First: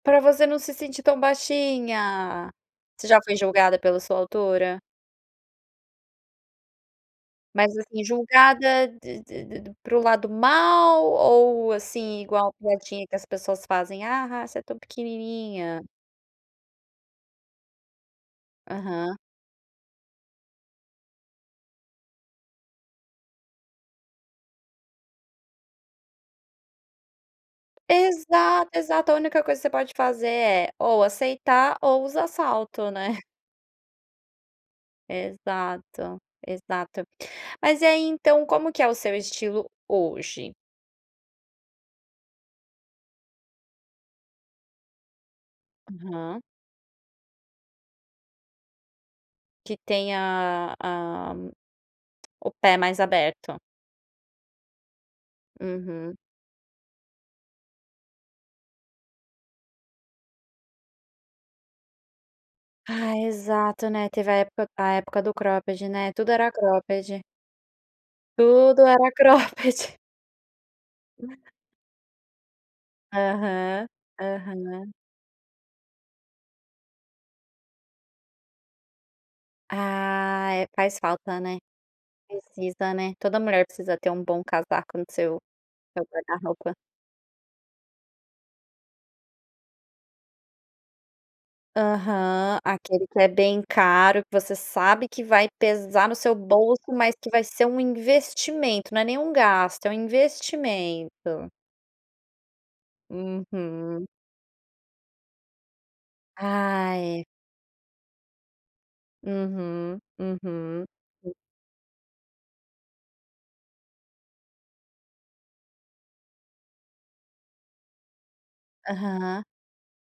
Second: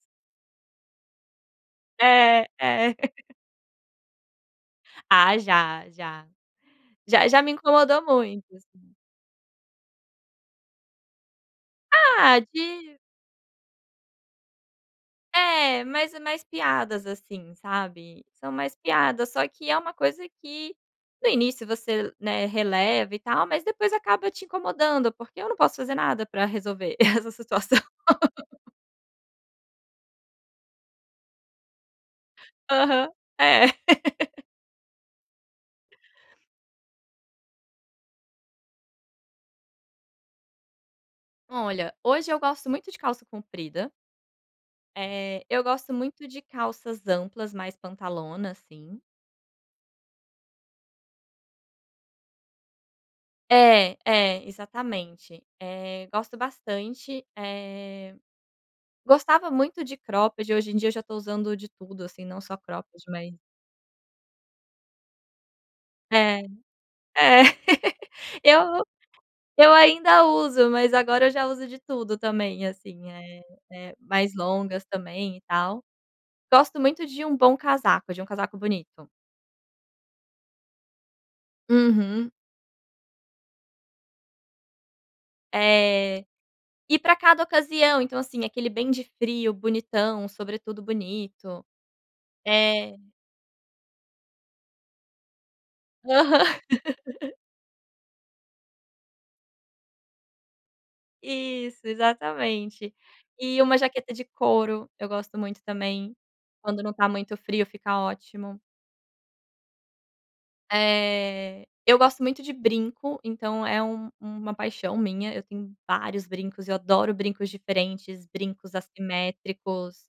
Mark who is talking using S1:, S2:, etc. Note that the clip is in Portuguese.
S1: Pra você não se sentir tão
S2: É,
S1: baixinha.
S2: é.
S1: Você já foi julgada pela sua altura?
S2: Ah já, já. Já, já me
S1: Mas, assim,
S2: incomodou muito,
S1: julgada
S2: assim.
S1: de de de para o lado mal, ou assim,
S2: Ah,
S1: igual
S2: de
S1: piadinha que as pessoas fazem, a ha, você é tão pequenininha.
S2: É, mas é mais piadas, assim, sabe, são mais
S1: Aham.
S2: piadas, só que é uma coisa que no início você, né, releva e tal mas depois acaba te incomodando, porque eu não posso fazer nada para resolver essa situação.
S1: Exato, exato a única coisa que você pode fazer, é ou aceitar ou usar salto, né?
S2: Aham, é.
S1: Exato, exato. Mas e aí, então, como que é o seu estilo hoje?
S2: Olha, hoje eu gosto muito de calça comprida. Eh, eu gosto muito
S1: Aham.
S2: de calças amplas mais pantalona, assim.
S1: Que tenha a o pé mais aberto.
S2: É, é exatamente, eh,
S1: Uhum.
S2: gosto bastante, eh, gostava muito de cropped, hoje em dia eu já estou usando de tudo, assim, não só cropped,
S1: Ah,
S2: mas
S1: exato, né, teve a época a época do cropped, né, tudo
S2: É,
S1: era cropped.
S2: é, eu
S1: Tudo era
S2: eu
S1: cropped.
S2: ainda uso, mas agora eu já uso de tudo também, assim, eh
S1: Aham,
S2: eh, mais longas
S1: aham.
S2: também, e tal. Gosto muito de um bom casaco, um casaco bonito.
S1: Ah é, faz falta, né,
S2: Uhum.
S1: precisa, né, toda mulher, precisa ter um bom casaco no seu
S2: É,
S1: guarda-roupa.
S2: e pra cada ocasião, então, assim, aquele bem de frio, bonitão, sobretudo bonito
S1: Aham,
S2: É.
S1: aquele que é bem caro, que você sabe que vai pesar no seu
S2: Aham.
S1: bolso, mas que vai ser um investimento, não é nem um gasto, é um investimento.
S2: Isso, exatamente. E uma
S1: Uhum.
S2: jaqueta de couro, eu gosto muito também, quando não tá
S1: Ai.
S2: muito frio, fica ótimo.
S1: Uhum, uhum.
S2: Eh, eu gosto muito de brinco, então, é um uma paixão minha, eu tenho vários brincos, eu adoro brincos diferentes, brincos
S1: Aham.
S2: assimétricos.